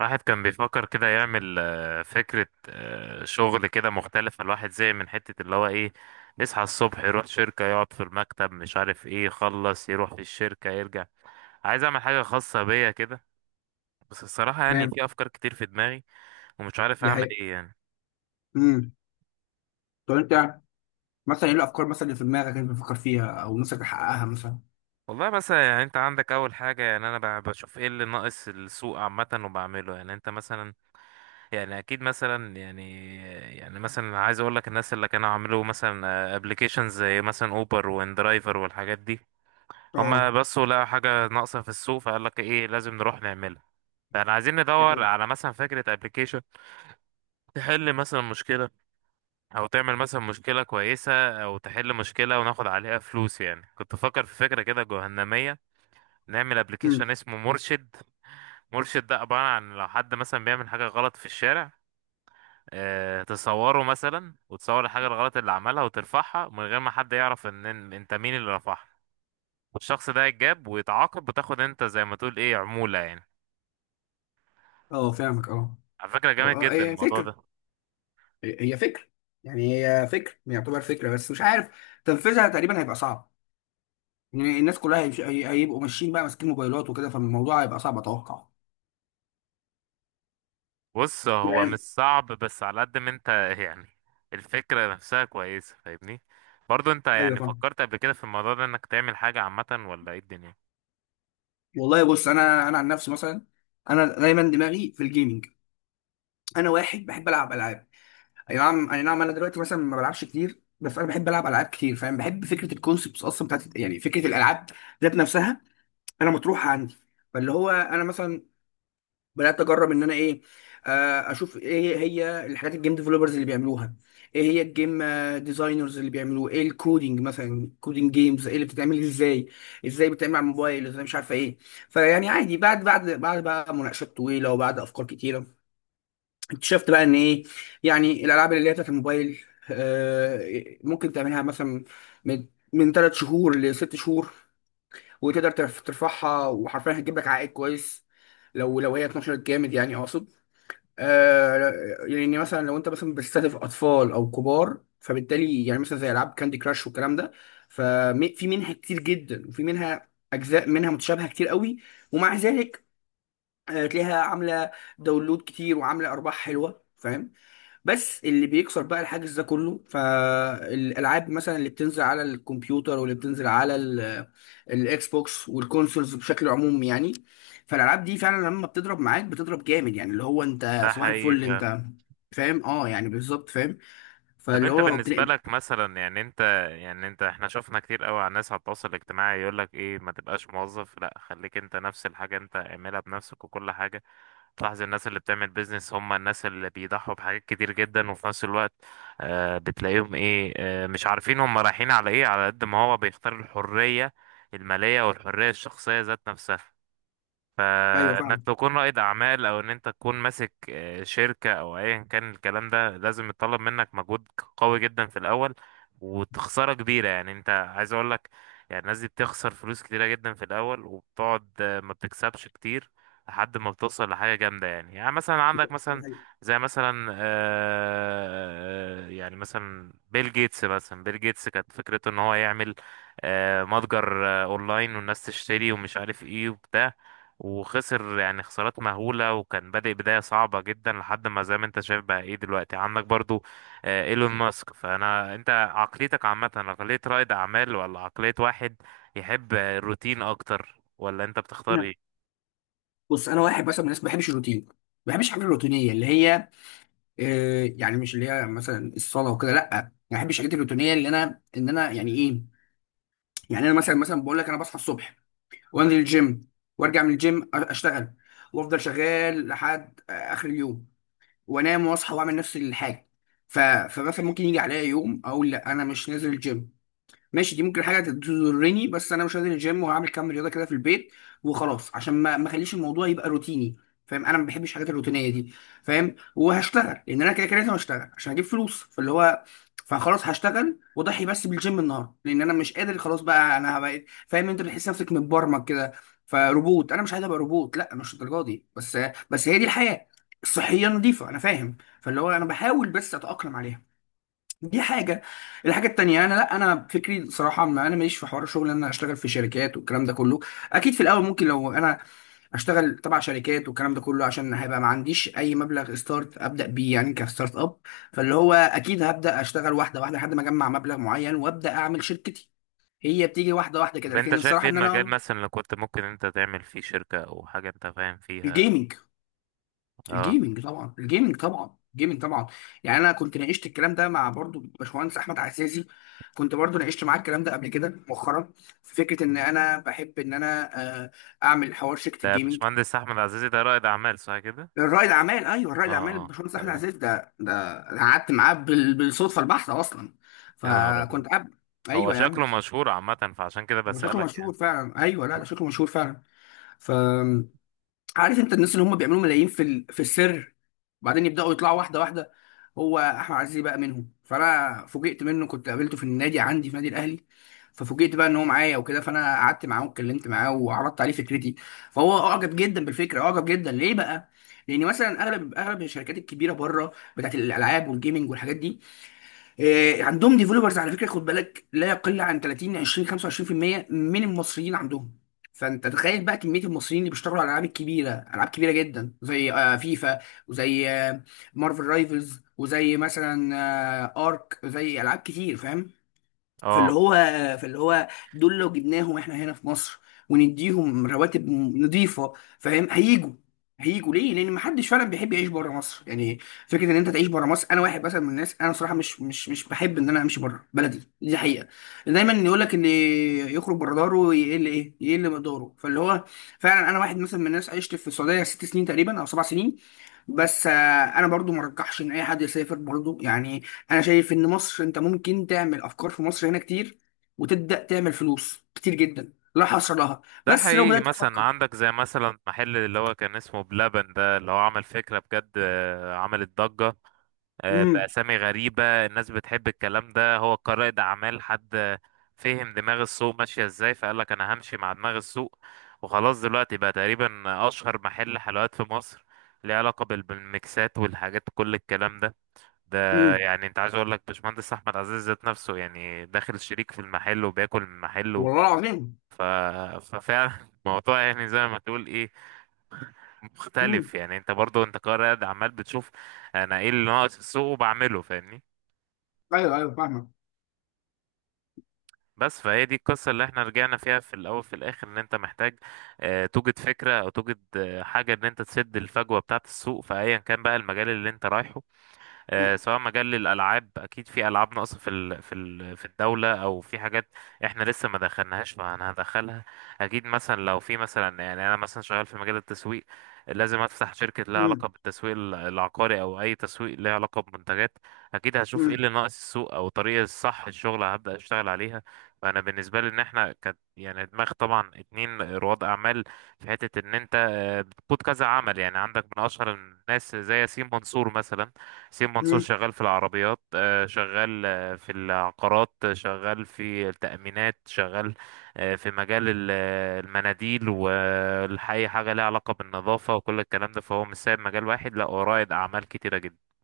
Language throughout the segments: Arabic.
الواحد كان بيفكر كده يعمل فكرة، شغل كده مختلفة. الواحد زي من حتة اللي هو ايه؟ يصحى الصبح يروح شركة، يقعد في المكتب مش عارف ايه، يخلص يروح في الشركة يرجع. عايز اعمل حاجة خاصة بيا كده. بس الصراحة يعني تمام. في افكار كتير في دماغي، ومش عارف دي اعمل حقيقة. ايه يعني. امم. طب انت، مثلا ايه الافكار مثلا اللي في دماغك انت بتفكر فيها او نفسك تحققها مثلا؟ والله مثلا يعني، انت عندك اول حاجة، يعني انا بشوف ايه اللي ناقص السوق عامة وبعمله. يعني انت مثلا، يعني اكيد مثلا يعني، يعني مثلا عايز اقول لك الناس اللي كانوا عملوا مثلا ابلكيشنز زي مثلا اوبر واندرايفر والحاجات دي، هما اه. بصوا لقوا حاجه ناقصه في السوق، فقال لك ايه لازم نروح نعملها. فاحنا عايزين دي ندور حقيقة. على مثلا فكره ابلكيشن تحل مثلا مشكله، او تعمل مثلا مشكله كويسه، او تحل مشكله وناخد عليها فلوس. يعني كنت بفكر في فكره كده جهنميه، نعمل امم. ابلكيشن اسمه مرشد. مرشد ده عباره عن لو حد مثلا بيعمل حاجه غلط في الشارع، تصوره مثلا، وتصور الحاجة الغلط اللي عملها وترفعها من غير ما حد يعرف ان انت مين اللي رفعها، والشخص ده يتجاب ويتعاقب، وتاخد انت زي ما تقول ايه، عمولة يعني. اه فاهمك اه. على فكرة و- جامد آه، جدا هي الموضوع فكر ده. هي فكر هي فكر يعتبر فكره، بس مش عارف تنفيذها تقريبا هيبقى صعب. يعني الناس كلها هيبقوا ماشيين بقى ماسكين موبايلات وكده، فالموضوع هيبقى صعب اتوقع بص هو مش يعني. صعب، بس على قد ما انت يعني الفكرة نفسها كويسة، فاهمني. برضو انت ايوه يعني فاهم. فكرت قبل كده في الموضوع ده انك تعمل حاجة عامة، ولا ايه الدنيا؟ والله بص، انا عن نفسي مثلا، انا دايما دماغي في الجيمنج. انا واحد بحب العب العاب. اي نعم، اي نعم، انا دلوقتي مثلا ما بلعبش كتير، بس انا بحب العب العاب كتير فاهم، بحب فكره الكونسبتس اصلا بتاعت يعني فكره الالعاب ذات نفسها انا مطروحه عندي. فاللي هو انا مثلا بدات اجرب ان انا ايه، اشوف ايه هي الحاجات الجيم ديفلوبرز اللي بيعملوها، ايه هي الجيم ديزاينرز اللي بيعملوه، ايه الكودينج مثلا، كودينج جيمز ايه اللي بتتعمل ازاي، ازاي بتتعمل على الموبايل ازاي، مش عارفه ايه. فيعني عادي، بعد بقى مناقشات طويله وبعد افكار كتيره اكتشفت بقى ان ايه، يعني الالعاب اللي هي بتاعت الموبايل ممكن تعملها مثلا من 3 شهور ل6 شهور، وتقدر ترفعها، وحرفيا هتجيب لك عائد كويس لو هي اتنشرت جامد، يعني اقصد، آه، يعني مثلا لو انت مثلا بتستهدف اطفال او كبار، فبالتالي يعني مثلا زي العاب كاندي كراش والكلام ده، ففي منها كتير جدا وفي منها اجزاء منها متشابهه كتير قوي، ومع ذلك تلاقيها عامله داونلود كتير وعامله ارباح حلوه فاهم. بس اللي بيكسر بقى الحاجز ده كله، فالالعاب مثلا اللي بتنزل على الكمبيوتر واللي بتنزل على الاكس بوكس والكونسولز بشكل عموم يعني، فالالعاب دي فعلا لما بتضرب معاك بتضرب جامد، يعني اللي هو انت ده صباح حقيقي الفل فعلا. انت فاهم. اه يعني بالظبط فاهم. طب فاللي انت هو بالنسبة بتلاقي. لك مثلا، يعني انت، يعني انت، احنا شفنا كتير قوي على الناس على التواصل الاجتماعي يقول لك ايه، ما تبقاش موظف، لا خليك انت نفس الحاجة، انت اعملها بنفسك وكل حاجة. تلاحظ الناس اللي بتعمل بيزنس هم الناس اللي بيضحوا بحاجات كتير جدا، وفي نفس الوقت بتلاقيهم ايه، مش عارفين هم رايحين على ايه، على قد ما هو بيختار الحرية المالية والحرية الشخصية ذات نفسها. ايوه فانك فاهم. تكون رائد اعمال، او ان انت تكون ماسك شركة او ايا كان، الكلام ده لازم يتطلب منك مجهود قوي جدا في الاول، وتخسارة كبيرة. يعني انت عايز اقول لك، يعني الناس دي بتخسر فلوس كتيرة جدا في الاول، وبتقعد ما بتكسبش كتير، لحد ما بتوصل لحاجة جامدة. يعني يعني مثلا عندك مثلا، دي زي مثلا يعني مثلا بيل جيتس. مثلا بيل جيتس كانت فكرته ان هو يعمل متجر اونلاين، والناس تشتري ومش عارف ايه وبتاع، وخسر يعني خسارات مهولة، وكان بادئ بداية صعبة جدا، لحد ما زي ما انت شايف بقى ايه دلوقتي. عندك برضو ايلون ماسك. فانا انت عقليتك عامة عقلية رائد اعمال، ولا عقلية واحد يحب الروتين اكتر؟ ولا انت بتختار حقيقة. ايه؟ بص انا واحد مثلا من الناس ما بحبش الروتين، ما بحبش الحاجات الروتينيه اللي هي، يعني مش اللي هي مثلا الصلاه وكده، لا ما بحبش الحاجات الروتينيه، اللي انا ان انا يعني ايه، يعني انا مثلا، مثلا بقول لك انا بصحى الصبح وانزل الجيم وارجع من الجيم اشتغل، وافضل شغال لحد اخر اليوم، وانام واصحى واعمل نفس الحاجه. فمثلا ممكن يجي عليا يوم اقول لا انا مش نازل الجيم، ماشي، دي ممكن حاجه تضرني، بس انا مش هنزل الجيم وهعمل كام رياضه كده في البيت وخلاص، عشان ما اخليش الموضوع يبقى روتيني فاهم. انا ما بحبش الحاجات الروتينيه دي فاهم. وهشتغل لان انا كده كده لازم اشتغل عشان اجيب فلوس، فاللي هو فخلاص هشتغل واضحي بس بالجيم النهارده، لان انا مش قادر خلاص بقى، انا بقيت فاهم. انت بتحس نفسك متبرمج كده فروبوت، انا مش عايز ابقى روبوت، لا مش الدرجه دي، بس بس هي دي الحياه الصحيه نظيفه انا فاهم. فاللي هو انا بحاول بس اتاقلم عليها. دي حاجة. الحاجة التانية، أنا لأ، أنا فكري صراحة ما أنا ماليش في حوار الشغل إن أنا أشتغل في شركات والكلام ده كله. أكيد في الأول ممكن لو أنا أشتغل تبع شركات والكلام ده كله، عشان هيبقى ما عنديش أي مبلغ ستارت أبدأ بيه يعني كستارت أب. فاللي هو أكيد هبدأ أشتغل واحدة واحدة لحد ما أجمع مبلغ معين وأبدأ أعمل شركتي. هي بتيجي واحدة واحدة كده، طب انت لكن شايف الصراحة ايه إن المجال أنا، مثلا اللي كنت ممكن انت تعمل فيه شركة، او حاجة انت فاهم فيها؟ الجيمنج. اه. الجيمنج طبعا، الجيمنج طبعا، الجيمنج طبعا. يعني انا كنت ناقشت الكلام ده مع برضو باشمهندس احمد عزازي، كنت برضو ناقشت معاه الكلام ده قبل كده مؤخرا، في فكره ان انا بحب ان انا آه، اعمل حوار شركه ده الجيمنج. باشمهندس احمد عزيزي ده رائد اعمال صح كده؟ الرائد اعمال، ايوه اه، الرائد اعمال اه باشمهندس احمد تمام. عزازي، ده. أنا قعدت معاه بالصدفه البحته اصلا، يا نهار ابيض! فكنت قاعد. هو ايوه يا عم. شكله مشهور عامة، فعشان كده هو شكله بسألك مشهور يعني. فعلا، ايوه، لا ده شكله مشهور فعلا. ف، عارف انت الناس اللي هم بيعملوا ملايين في في السر، وبعدين يبداوا يطلعوا واحده واحده، هو احمد عزيزي بقى منهم. فانا فوجئت منه، كنت قابلته في النادي عندي في نادي الاهلي. ففوجئت بقى ان هو معايا وكده، فانا قعدت معاه واتكلمت معاه وعرضت عليه فكرتي. فهو اعجب جدا بالفكره، اعجب جدا ليه بقى؟ لان مثلا اغلب الشركات الكبيره بره بتاعت الالعاب والجيمنج والحاجات دي عندهم ديفلوبرز، على فكره خد بالك لا يقل عن 30 20 25% من المصريين عندهم. فانت تخيل بقى كميه المصريين اللي بيشتغلوا على الالعاب الكبيره، العاب كبيره جدا زي فيفا، وزي مارفل رايفلز، وزي مثلا ارك، زي العاب كتير فاهم. فاللي اه. هو فاللي هو دول لو جبناهم احنا هنا في مصر ونديهم رواتب نظيفه، فاهم، هيجوا. هيجوا ليه؟ لان محدش فعلا بيحب يعيش بره مصر يعني. فكره ان انت تعيش بره مصر، انا واحد مثلا من الناس، انا صراحه مش بحب ان انا امشي بره بلدي، دي حقيقه. دايما يقول لك اللي يخرج بره داره يقل ايه؟ يقل مقداره. فاللي هو فعلا انا واحد مثلا من الناس عشت في السعوديه 6 سنين تقريبا او 7 سنين، بس انا برضو ما رجحش ان اي حد يسافر برضو يعني. انا شايف ان مصر، انت ممكن تعمل افكار في مصر هنا كتير وتبدا تعمل فلوس كتير جدا لا حصر لها، ده بس لو حقيقي. بدات مثلا تفكر. عندك زي مثلا محل اللي هو كان اسمه بلبن، ده اللي هو عمل فكرة بجد عملت ضجة، امم. بأسامي غريبة. الناس بتحب الكلام ده. هو كرائد أعمال حد فهم دماغ السوق ماشية ازاي، فقال لك أنا همشي مع دماغ السوق وخلاص. دلوقتي بقى تقريبا أشهر محل حلويات في مصر، ليه علاقة بالميكسات والحاجات كل الكلام ده. ده امم. يعني انت عايز اقول لك، باشمهندس احمد عزيز ذات نفسه يعني داخل شريك في المحل، وبياكل من محله. والله العظيم. ف... ففعلا الموضوع يعني زي ما تقول ايه، امم. مختلف. يعني انت برضو انت قاعد عمال بتشوف انا ايه اللي ناقص السوق وبعمله، فاهمني. ايوه ايوه فاهمك. بس فهي دي القصة اللي احنا رجعنا فيها في الاول في الاخر، ان انت محتاج اه توجد فكرة، او توجد حاجة ان انت تسد الفجوة بتاعة السوق في ايا كان بقى المجال اللي انت رايحه. امم. سواء مجال الالعاب، اكيد في العاب ناقصه في الدوله، او في حاجات احنا لسه ما دخلناهاش فانا هدخلها. اكيد مثلا لو في مثلا، يعني انا مثلا شغال في مجال التسويق، لازم افتح شركه لها علاقه بالتسويق العقاري، او اي تسويق لها علاقه بمنتجات. اكيد هشوف ايه امم. اللي ناقص السوق، او الطريقه الصح للشغل هبدا اشتغل عليها. فانا بالنسبه لي، ان احنا كانت يعني دماغ طبعا اتنين رواد اعمال، في حته ان انت بتقود كذا عمل. يعني عندك من اشهر الناس زي ياسين منصور مثلا، حسين منصور، امم. شغال في العربيات شغال في العقارات، شغال في التأمينات، شغال في مجال المناديل، والحي حاجة ليها علاقة بالنظافة وكل الكلام ده. فهو مش سايب مجال واحد، لا هو رائد أعمال كتيرة جدا.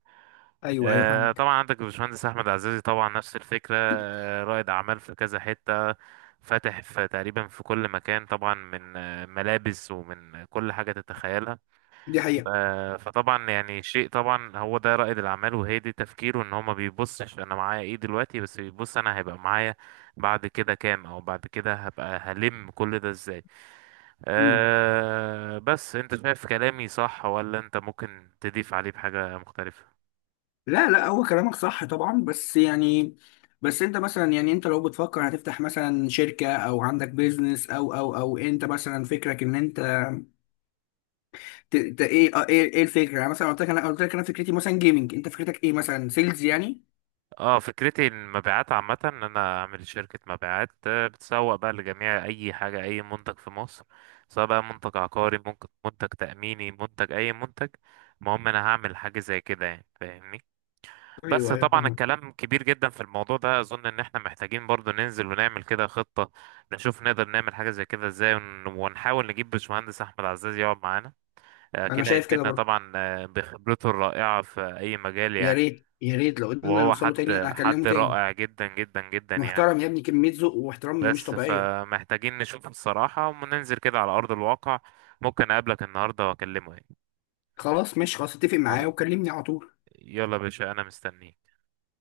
ايوه ايوه فاهمك. طبعا عندك الباشمهندس أحمد عزازي طبعا نفس الفكرة، رائد أعمال في كذا حتة، فاتح في تقريبا في كل مكان طبعا. من ملابس ومن كل حاجة تتخيلها. دي حقيقه. فطبعا يعني شيء، طبعا هو ده رائد الاعمال، وهي دي تفكيره. ان هو ما بيبصش انا معايا ايه دلوقتي، بس بيبص انا هيبقى معايا بعد كده كام، او بعد كده هبقى هلم كل ده ازاي. امم. أه، بس انت شايف كلامي صح، ولا انت ممكن تضيف عليه بحاجة مختلفة؟ لا، لا هو كلامك صح طبعا، بس يعني بس انت مثلا، يعني انت لو بتفكر هتفتح مثلا شركه او عندك بيزنس او انت مثلا فكرك ان انت، ايه، ايه ايه الفكره، يعني مثلا قلت لك انا، فكرتي مثلا جيمنج، انت فكرتك ايه مثلا سيلز يعني؟ اه، فكرتي المبيعات عامة، ان انا اعمل شركة مبيعات بتسوق بقى لجميع اي حاجة، اي منتج في مصر. سواء بقى منتج عقاري، ممكن منتج تأميني، منتج اي منتج، المهم انا هعمل حاجة زي كده يعني، فاهمني. بس ايوه ايوه طبعا فاهمك. الكلام كبير جدا في الموضوع ده. اظن ان احنا محتاجين برضو ننزل ونعمل كده خطة، نشوف نقدر نعمل حاجة زي كده ازاي، ونحاول نجيب باشمهندس احمد عزاز يقعد معانا. انا كده شايف كده هيفيدنا برضه. طبعا بخبرته الرائعة في اي مجال يا يعني. ريت يا ريت لو قدرنا وهو نوصله حد تاني انا حد هكلمه تاني. رائع جدا جدا جدا يعني. محترم يا ابني، كميه ذوق واحترام مش بس طبيعيه. فمحتاجين نشوفه الصراحة، وننزل كده على أرض الواقع. ممكن أقابلك النهاردة وأكلمه يعني. خلاص ماشي، خلاص اتفق معايا يلا، وكلمني على طول. يلا يا باشا أنا مستنيك.